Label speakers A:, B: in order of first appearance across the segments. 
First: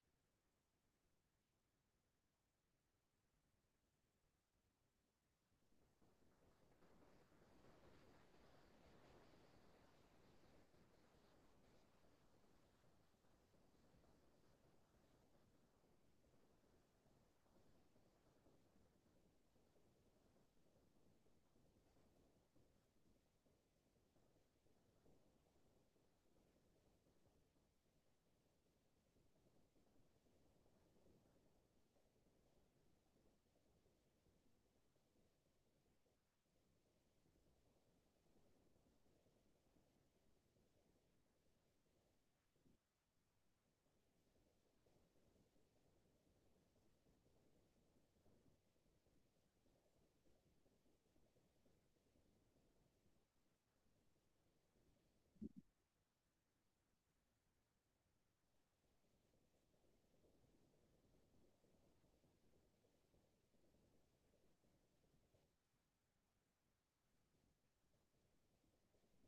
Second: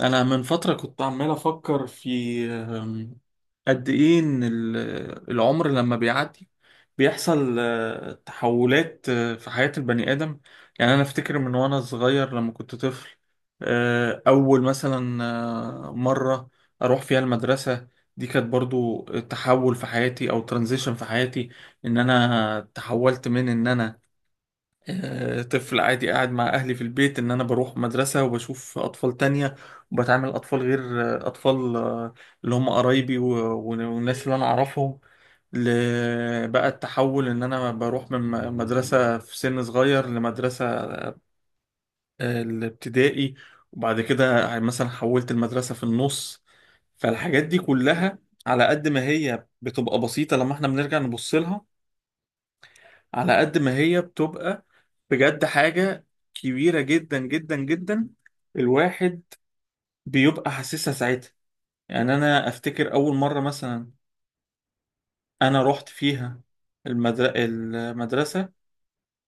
A: انا من فتره كنت عمال افكر في أم، قد ايه ان العمر لما بيعدي، بيحصل تحولات في حياه البني ادم. يعني انا افتكر من وانا صغير لما كنت طفل، اول مثلا مره اروح فيها المدرسه، دي كانت برضو تحول في حياتي او ترانزيشن في حياتي. ان انا تحولت من ان انا طفل عادي قاعد مع أهلي في البيت، إن أنا بروح مدرسة وبشوف أطفال تانية وبتعامل أطفال غير، أطفال اللي هم قرايبي والناس اللي أنا أعرفهم. بقى التحول إن أنا بروح من مدرسة في سن صغير لمدرسة، الابتدائي، وبعد كده يعني مثلا حولت المدرسة في النص. فالحاجات دي كلها على قد ما هي بتبقى بسيطة لما احنا بنرجع نبص لها، على قد ما هي بتبقى بجد حاجة كبيرة جدا جدا جدا. الواحد بيبقى حاسسها ساعتها. يعني أنا أفتكر أول مرة مثلا أنا رحت فيها المدرسة،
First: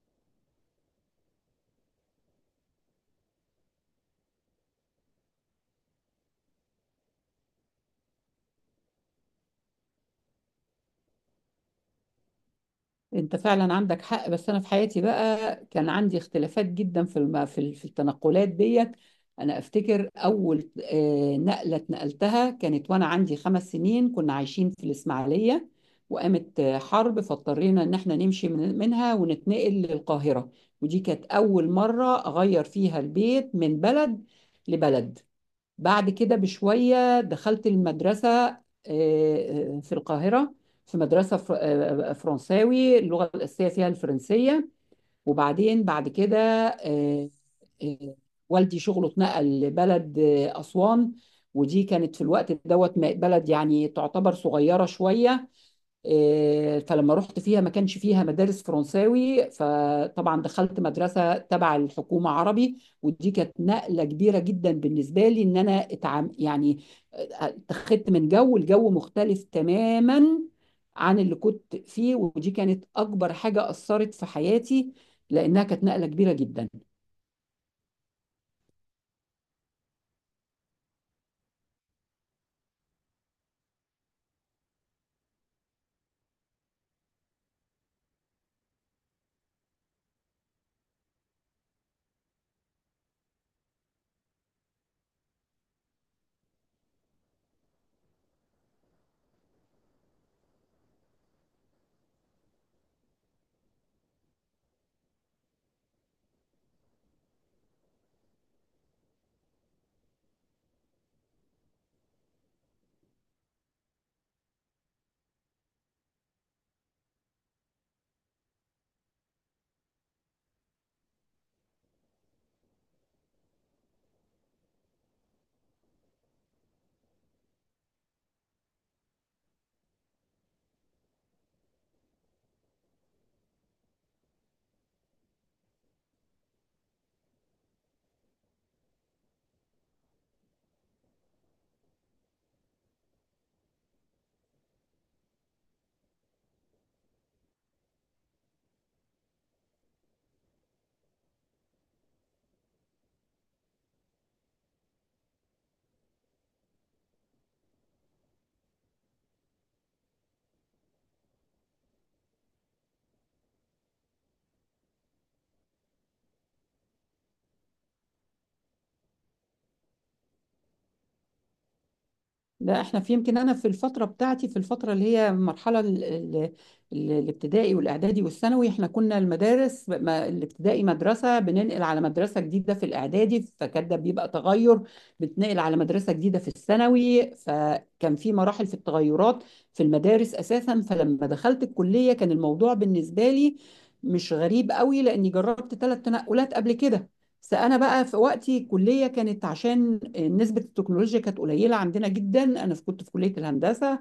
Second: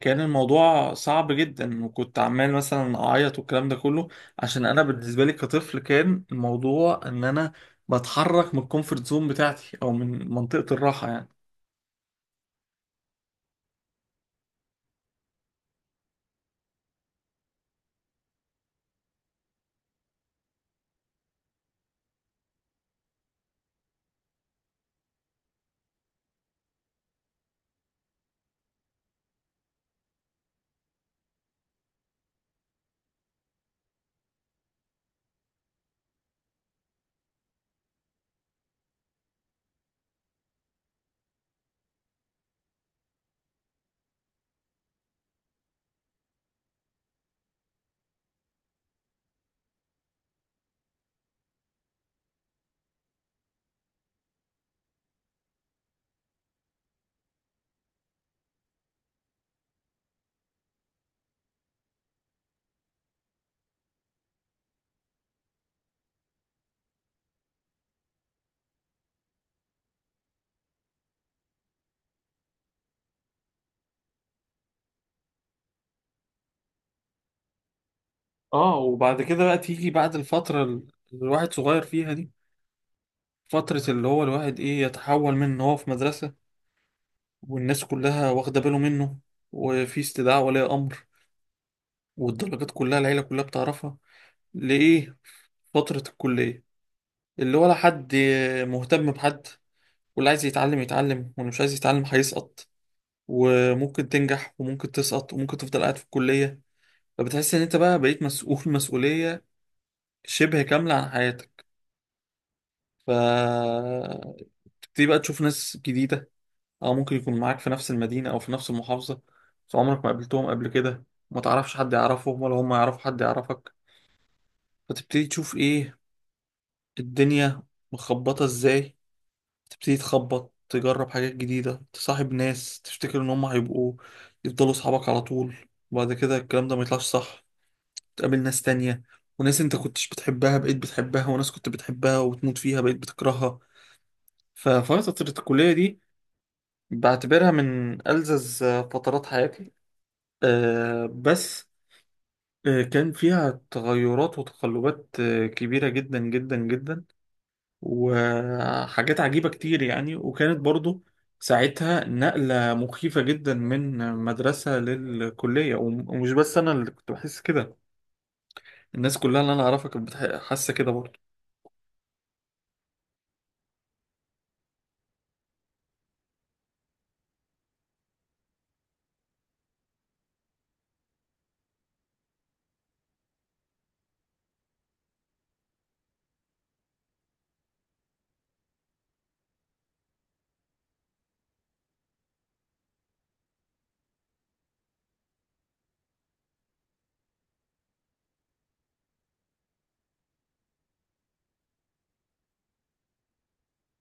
A: كان الموضوع صعب جدا وكنت عمال مثلا أعيط والكلام ده كله، عشان أنا بالنسبة لي كطفل كان الموضوع إن أنا بتحرك من الكومفورت زون بتاعتي، أو من منطقة الراحة يعني.
B: انت فعلا عندك حق، بس انا في حياتي بقى كان عندي اختلافات جدا في الم... في ال- في التنقلات ديت. انا افتكر اول نقله اتنقلتها كانت وانا عندي 5 سنين، كنا عايشين في الاسماعيليه وقامت حرب، فاضطرينا ان احنا نمشي منها ونتنقل للقاهره. ودي كانت اول مره اغير فيها البيت من بلد لبلد. بعد كده بشوية دخلت المدرسة في القاهرة، في مدرسة فرنساوي، اللغة الأساسية فيها الفرنسية. وبعدين بعد كده آه، آه، والدي شغله اتنقل لبلد أسوان. ودي كانت في الوقت دوت بلد يعني تعتبر صغيرة شوية. فلما رحت فيها ما كانش فيها مدارس فرنساوي، فطبعا دخلت مدرسة تبع الحكومة عربي، ودي كانت نقلة كبيرة جدا بالنسبة لي ان انا اتعام يعني اتخذت من الجو مختلف تماما عن اللي كنت فيه. ودي كانت اكبر حاجة اثرت في حياتي لانها كانت نقلة كبيرة جدا.
A: اه، وبعد كده بقى تيجي بعد الفترة اللي الواحد صغير فيها دي، فترة اللي هو الواحد إيه، يتحول من إن هو في مدرسة والناس كلها واخدة باله منه وفي استدعاء ولي أمر والدرجات كلها العيلة كلها بتعرفها، لإيه فترة الكلية اللي ولا حد مهتم بحد. واللي عايز يتعلم يتعلم، واللي مش عايز يتعلم هيسقط، وممكن تنجح وممكن تسقط وممكن تفضل قاعد في الكلية. فبتحس إن أنت بقى بقيت مسؤول مسؤولية شبه كاملة عن حياتك. فتبتدي بقى تشوف ناس جديدة، أو ممكن يكون معاك في نفس المدينة أو في نفس المحافظة، بس عمرك ما قابلتهم قبل كده، ما تعرفش حد يعرفهم ولا هم يعرفوا حد يعرفك. فتبتدي تشوف إيه الدنيا مخبطة إزاي. تبتدي تخبط، تجرب حاجات جديدة، تصاحب ناس تفتكر إن هم هيبقوا يفضلوا صحابك على طول، وبعد كده الكلام ده ما يطلعش صح، تقابل ناس تانية، وناس أنت كنتش بتحبها بقيت بتحبها، وناس كنت بتحبها وتموت فيها بقيت بتكرهها. ففترة الكلية دي بعتبرها من ألذذ فترات حياتي، بس كان فيها تغيرات وتقلبات كبيرة جدا جدا جدا، وحاجات عجيبة كتير يعني. وكانت برضو ساعتها نقلة مخيفة جدا من مدرسة للكلية، ومش بس أنا اللي كنت بحس كده، الناس كلها اللي أنا أعرفها كانت حاسة كده برضو.
B: لا، احنا في يمكن انا في الفتره بتاعتي، في الفتره اللي هي المرحله الابتدائي والاعدادي والثانوي، احنا كنا المدارس الابتدائي مدرسه، بننقل على مدرسه جديده في الاعدادي فكان ده بيبقى تغير، بتنقل على مدرسه جديده في الثانوي، فكان في مراحل في التغيرات في المدارس اساسا. فلما دخلت الكليه كان الموضوع بالنسبه لي مش غريب قوي، لاني جربت 3 تنقلات قبل كده. بس انا بقى في وقتي الكليه كانت عشان نسبه التكنولوجيا كانت قليله عندنا جدا، انا كنت في كليه الهندسه.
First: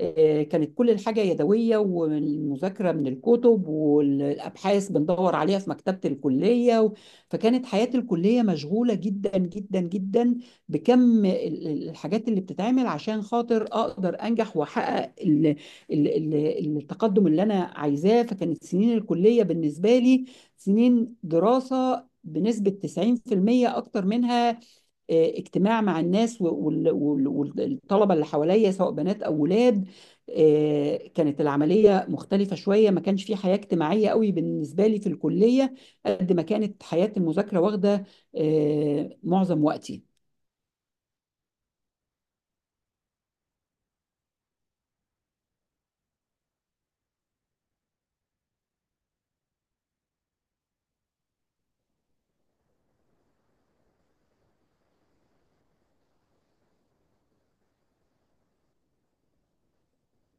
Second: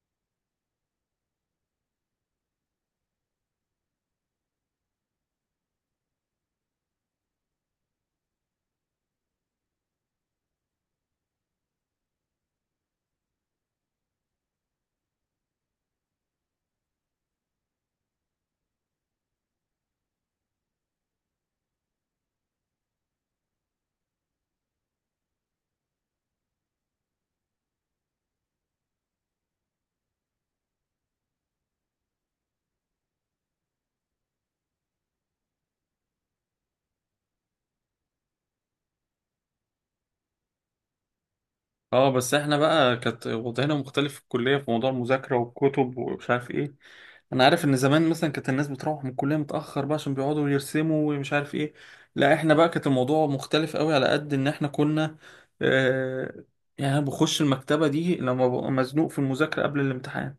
B: كانت كل الحاجه يدويه، والمذاكره من الكتب والابحاث بندور عليها في مكتبه الكليه فكانت حياه الكليه مشغوله جدا جدا جدا بكم الحاجات اللي بتتعمل عشان خاطر اقدر انجح واحقق التقدم اللي انا عايزاه. فكانت سنين الكليه بالنسبه لي سنين دراسه بنسبة 90% أكتر منها، اجتماع مع الناس والطلبة اللي حواليا سواء بنات أو ولاد. كانت العملية مختلفة شوية، ما كانش في حياة اجتماعية قوي بالنسبة لي في الكلية قد ما كانت حياة المذاكرة واخدة معظم وقتي.
A: اه، بس احنا بقى كانت وضعنا مختلف في الكلية في موضوع المذاكرة والكتب ومش عارف ايه. انا عارف ان زمان مثلا كانت الناس بتروح من الكلية متأخر بقى عشان بيقعدوا يرسموا ومش عارف ايه، لا احنا بقى كانت الموضوع مختلف قوي، على قد ان احنا كنا آه يعني، انا بخش المكتبة دي لما ببقى مزنوق في المذاكرة قبل الامتحان،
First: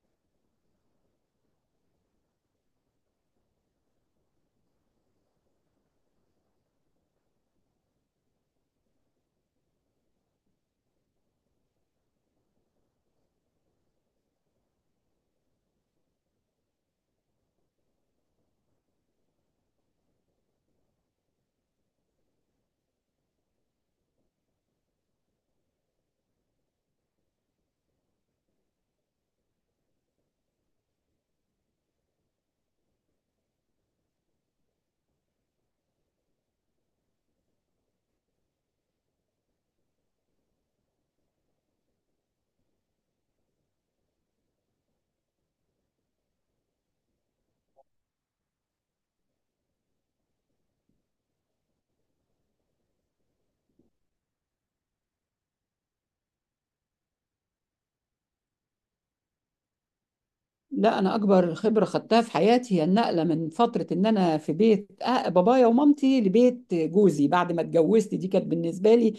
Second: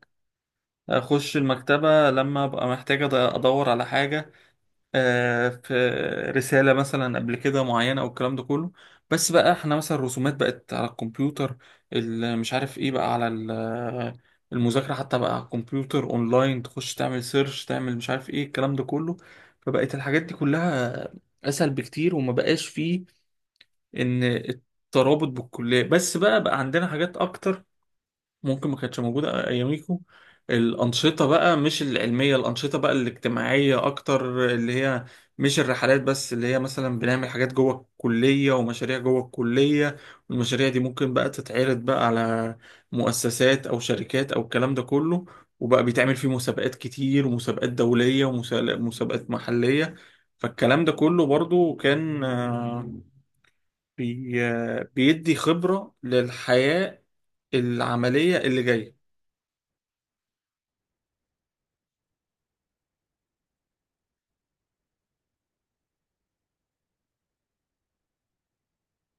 A: اخش المكتبة لما ابقى محتاج ادور على حاجة في رسالة مثلا قبل كده معينة أو الكلام ده كله. بس بقى احنا مثلا الرسومات بقت على الكمبيوتر، مش عارف ايه بقى على المذاكرة حتى بقى على الكمبيوتر اونلاين، تخش تعمل سيرش، تعمل مش عارف ايه الكلام ده كله. فبقت الحاجات دي كلها أسهل بكتير وما بقاش فيه إن الترابط بالكلية بس، بقى عندنا حاجات أكتر ممكن ما كانتش موجودة أياميكو. الأنشطة بقى، مش العلمية، الأنشطة بقى الاجتماعية أكتر، اللي هي مش الرحلات بس، اللي هي مثلا بنعمل حاجات جوه الكلية ومشاريع جوه الكلية، والمشاريع دي ممكن بقى تتعرض بقى على مؤسسات أو شركات أو الكلام ده كله، وبقى بيتعمل فيه مسابقات كتير، ومسابقات دولية ومسابقات محلية. فالكلام ده كله برضو كان آه، بي آه، بيدي خبرة للحياة العملية اللي جاية.
B: لا، انا اكبر خبره خدتها في حياتي هي النقله من فتره ان انا في بيت بابايا ومامتي لبيت جوزي بعد ما اتجوزت. دي كانت بالنسبه لي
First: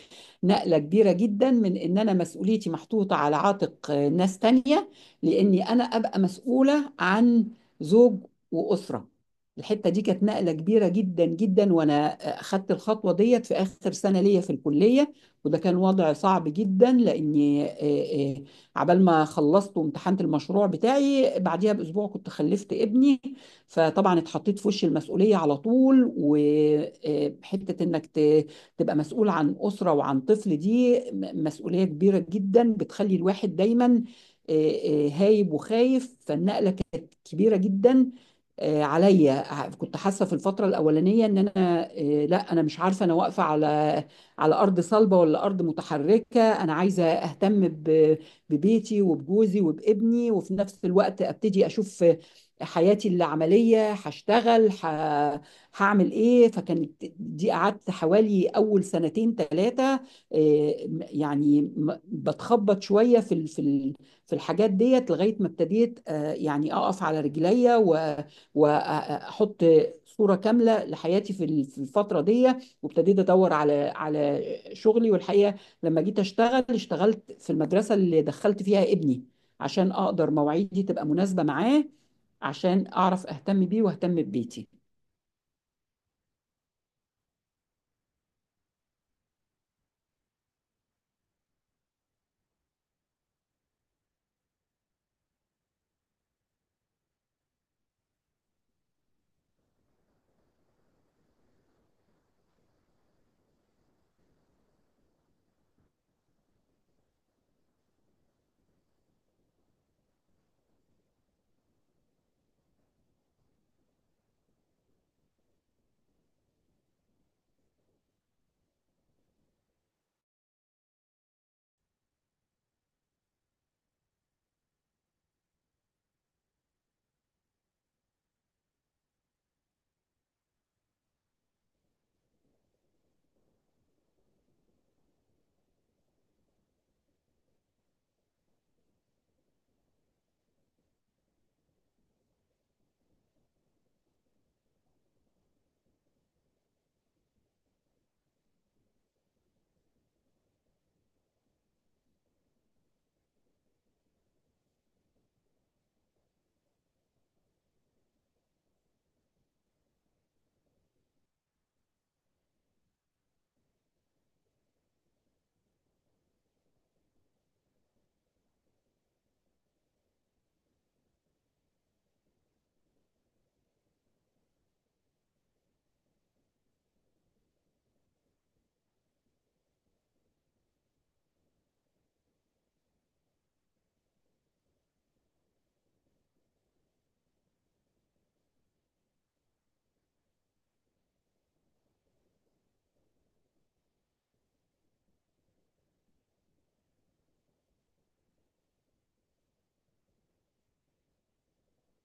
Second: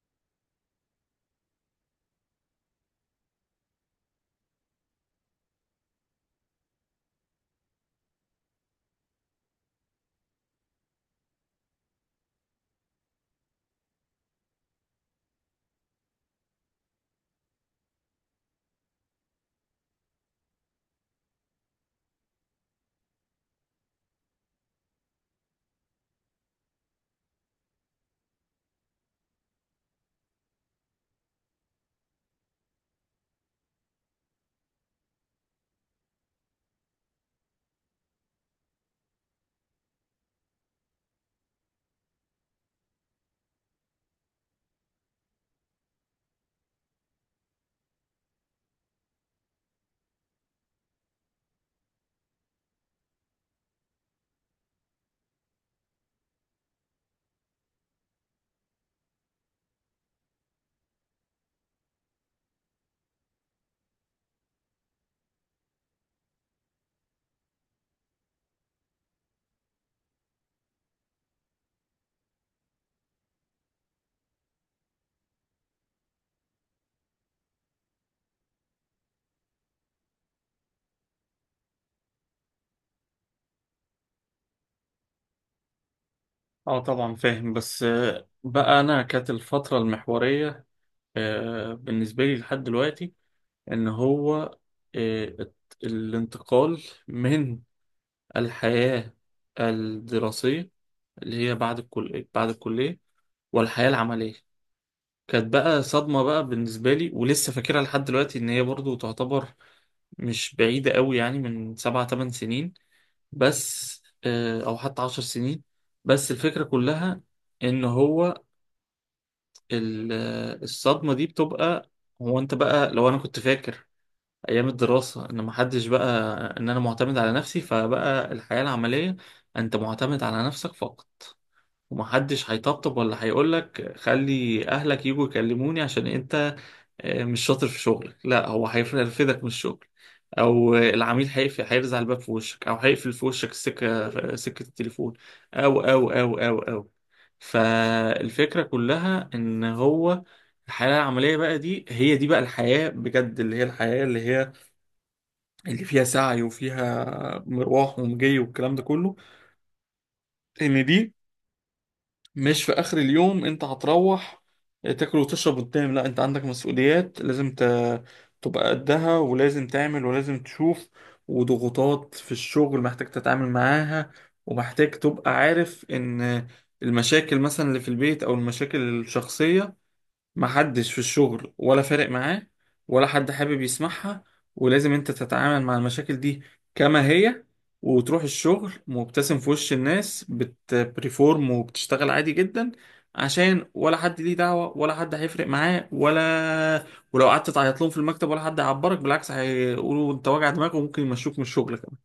B: نقله كبيره جدا من ان انا مسؤوليتي محطوطه على عاتق ناس تانية، لاني انا ابقى مسؤوله عن زوج واسره. الحته دي كانت نقله كبيره جدا جدا، وانا اخدت الخطوه ديت في اخر سنه ليا في الكليه. وده كان وضع صعب جدا لاني عبال ما خلصت وامتحنت المشروع بتاعي بعديها باسبوع كنت خلفت ابني، فطبعا اتحطيت في وش المسؤوليه على طول. وحته انك تبقى مسؤول عن اسره وعن طفل دي مسؤوليه كبيره جدا، بتخلي الواحد دايما آه، هايب وخايف. فالنقله كانت كبيره جدا عليا. كنت حاسه في الفتره الاولانيه ان انا لا، انا مش عارفه انا واقفه على ارض صلبه ولا ارض متحركه. انا عايزه اهتم ببيتي وبجوزي وبابني، وفي نفس الوقت ابتدي اشوف حياتي العمليه، هشتغل هعمل ايه. فكانت دي قعدت حوالي اول سنتين ثلاثه يعني، بتخبط شويه في الحاجات ديت لغايه ما ابتديت يعني اقف على رجليا واحط صوره كامله لحياتي في الفتره دي. وابتديت ادور على شغلي. والحقيقه لما جيت اشتغل، اشتغلت في المدرسة اللي دخلت فيها ابني عشان اقدر مواعيدي تبقى مناسبة معاه، عشان اعرف اهتم بيه واهتم ببيتي.
A: اه، طبعا فاهم. بس بقى انا كانت الفترة المحورية بالنسبة لي لحد دلوقتي، ان هو الانتقال من الحياة الدراسية اللي هي بعد الكلية، بعد الكلية والحياة العملية، كانت بقى صدمة بقى بالنسبة لي، ولسه فاكرها لحد دلوقتي، ان هي برضو تعتبر مش بعيدة قوي يعني، من 7 8 سنين بس، او حتى 10 سنين. بس الفكرة كلها ان هو ال- الصدمة دي بتبقى، هو انت بقى لو انا كنت فاكر ايام الدراسة ان محدش بقى، ان انا معتمد على نفسي، فبقى الحياة العملية انت معتمد على نفسك فقط. ومحدش هيطبطب ولا هيقولك خلي اهلك يجوا يكلموني عشان انت مش شاطر في شغلك، لا هو هيرفدك من الشغل، او العميل هيقفل، هيرزع الباب في وشك او هيقفل في وشك سكه التليفون، او. فالفكره كلها ان هو الحياه العمليه بقى دي، هي دي بقى الحياه بجد، اللي هي الحياه اللي هي اللي فيها سعي وفيها مروح ومجي والكلام ده كله، ان دي مش في اخر اليوم انت هتروح تاكل وتشرب وتنام. لا، انت عندك مسؤوليات لازم تبقى قدها، ولازم تعمل ولازم تشوف. وضغوطات في الشغل محتاج تتعامل معاها، ومحتاج تبقى عارف ان المشاكل مثلا اللي في البيت او المشاكل الشخصية محدش في الشغل ولا فارق معاه، ولا حد حابب يسمعها، ولازم انت تتعامل مع المشاكل دي كما هي، وتروح الشغل مبتسم في وش الناس، بتبريفورم وبتشتغل عادي جدا، عشان ولا حد ليه دعوة ولا حد هيفرق معاه. ولا ولو قعدت تعيط لهم في المكتب، ولا حد هيعبرك، بالعكس هيقولوا انت واجع دماغك وممكن يمشوك من الشغل كمان.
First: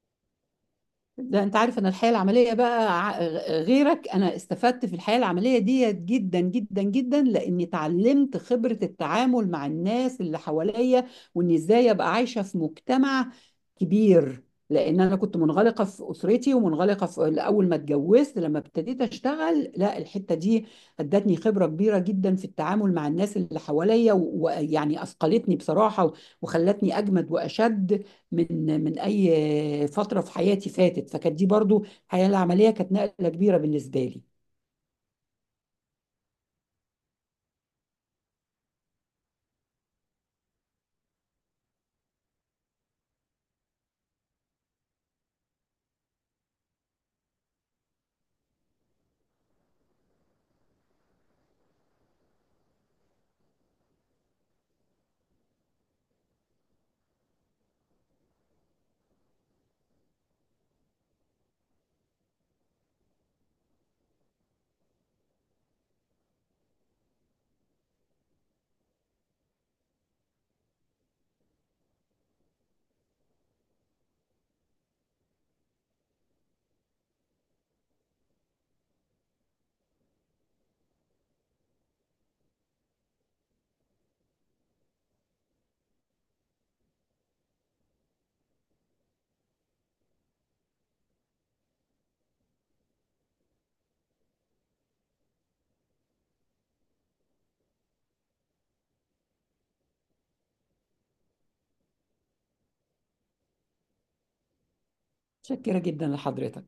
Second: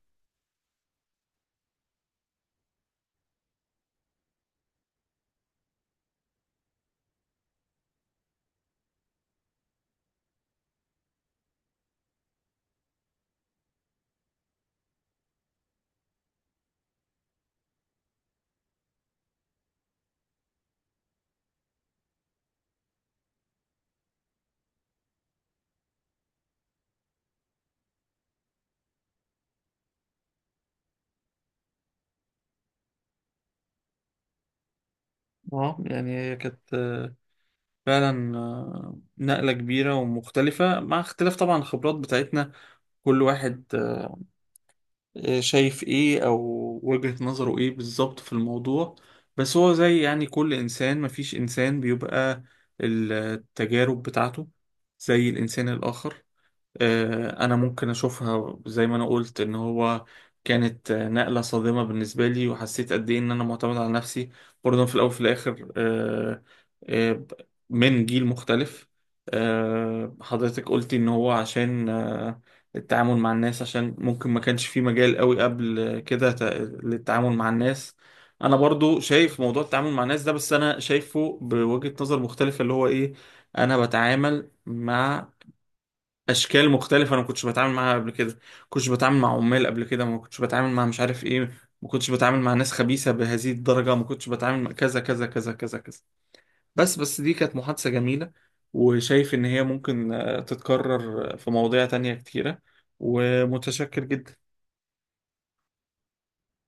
B: ده انت عارف، انا الحياه العمليه بقى غيرك، انا استفدت في الحياه العمليه ديت جدا جدا جدا، لاني اتعلمت خبره التعامل مع الناس اللي حواليا، واني ازاي ابقى عايشه في مجتمع كبير. لان انا كنت منغلقه في اسرتي، ومنغلقه في اول ما اتجوزت، لما ابتديت اشتغل، لا، الحته دي ادتني خبره كبيره جدا في التعامل مع الناس اللي حواليا ويعني اثقلتني بصراحه، وخلتني اجمد واشد من اي فتره في حياتي فاتت. فكانت دي برضو، الحياه العمليه كانت نقله كبيره بالنسبه لي.
A: اه، يعني هي كانت فعلا نقلة كبيرة ومختلفة، مع اختلاف طبعا الخبرات بتاعتنا، كل واحد شايف ايه، او وجهة نظره ايه بالظبط في الموضوع. بس هو زي يعني كل انسان، مفيش انسان بيبقى التجارب بتاعته زي الانسان الاخر. انا ممكن اشوفها زي ما انا قلت ان هو كانت نقلة صادمة بالنسبة لي، وحسيت قد ايه ان انا معتمد على نفسي، برضه في الاول وفي الاخر. آه، من جيل مختلف، حضرتك قلتي ان هو عشان التعامل مع الناس، عشان ممكن ما كانش في مجال قوي قبل كده للتعامل مع الناس. انا برضو شايف موضوع التعامل مع الناس ده، بس انا شايفه بوجهة نظر مختلفة، اللي هو ايه؟ انا بتعامل مع اشكال مختلفه انا ما كنتش بتعامل معاها قبل كده، ما كنتش بتعامل مع عمال قبل كده، ما كنتش بتعامل مع مش عارف ايه، ما كنتش بتعامل مع ناس خبيثه بهذه الدرجه، ما كنتش بتعامل مع كذا كذا كذا كذا كذا. بس دي كانت محادثه جميله، وشايف ان هي ممكن تتكرر في مواضيع تانية كتيره. ومتشكر جدا.
B: متشكره جدا لحضرتك.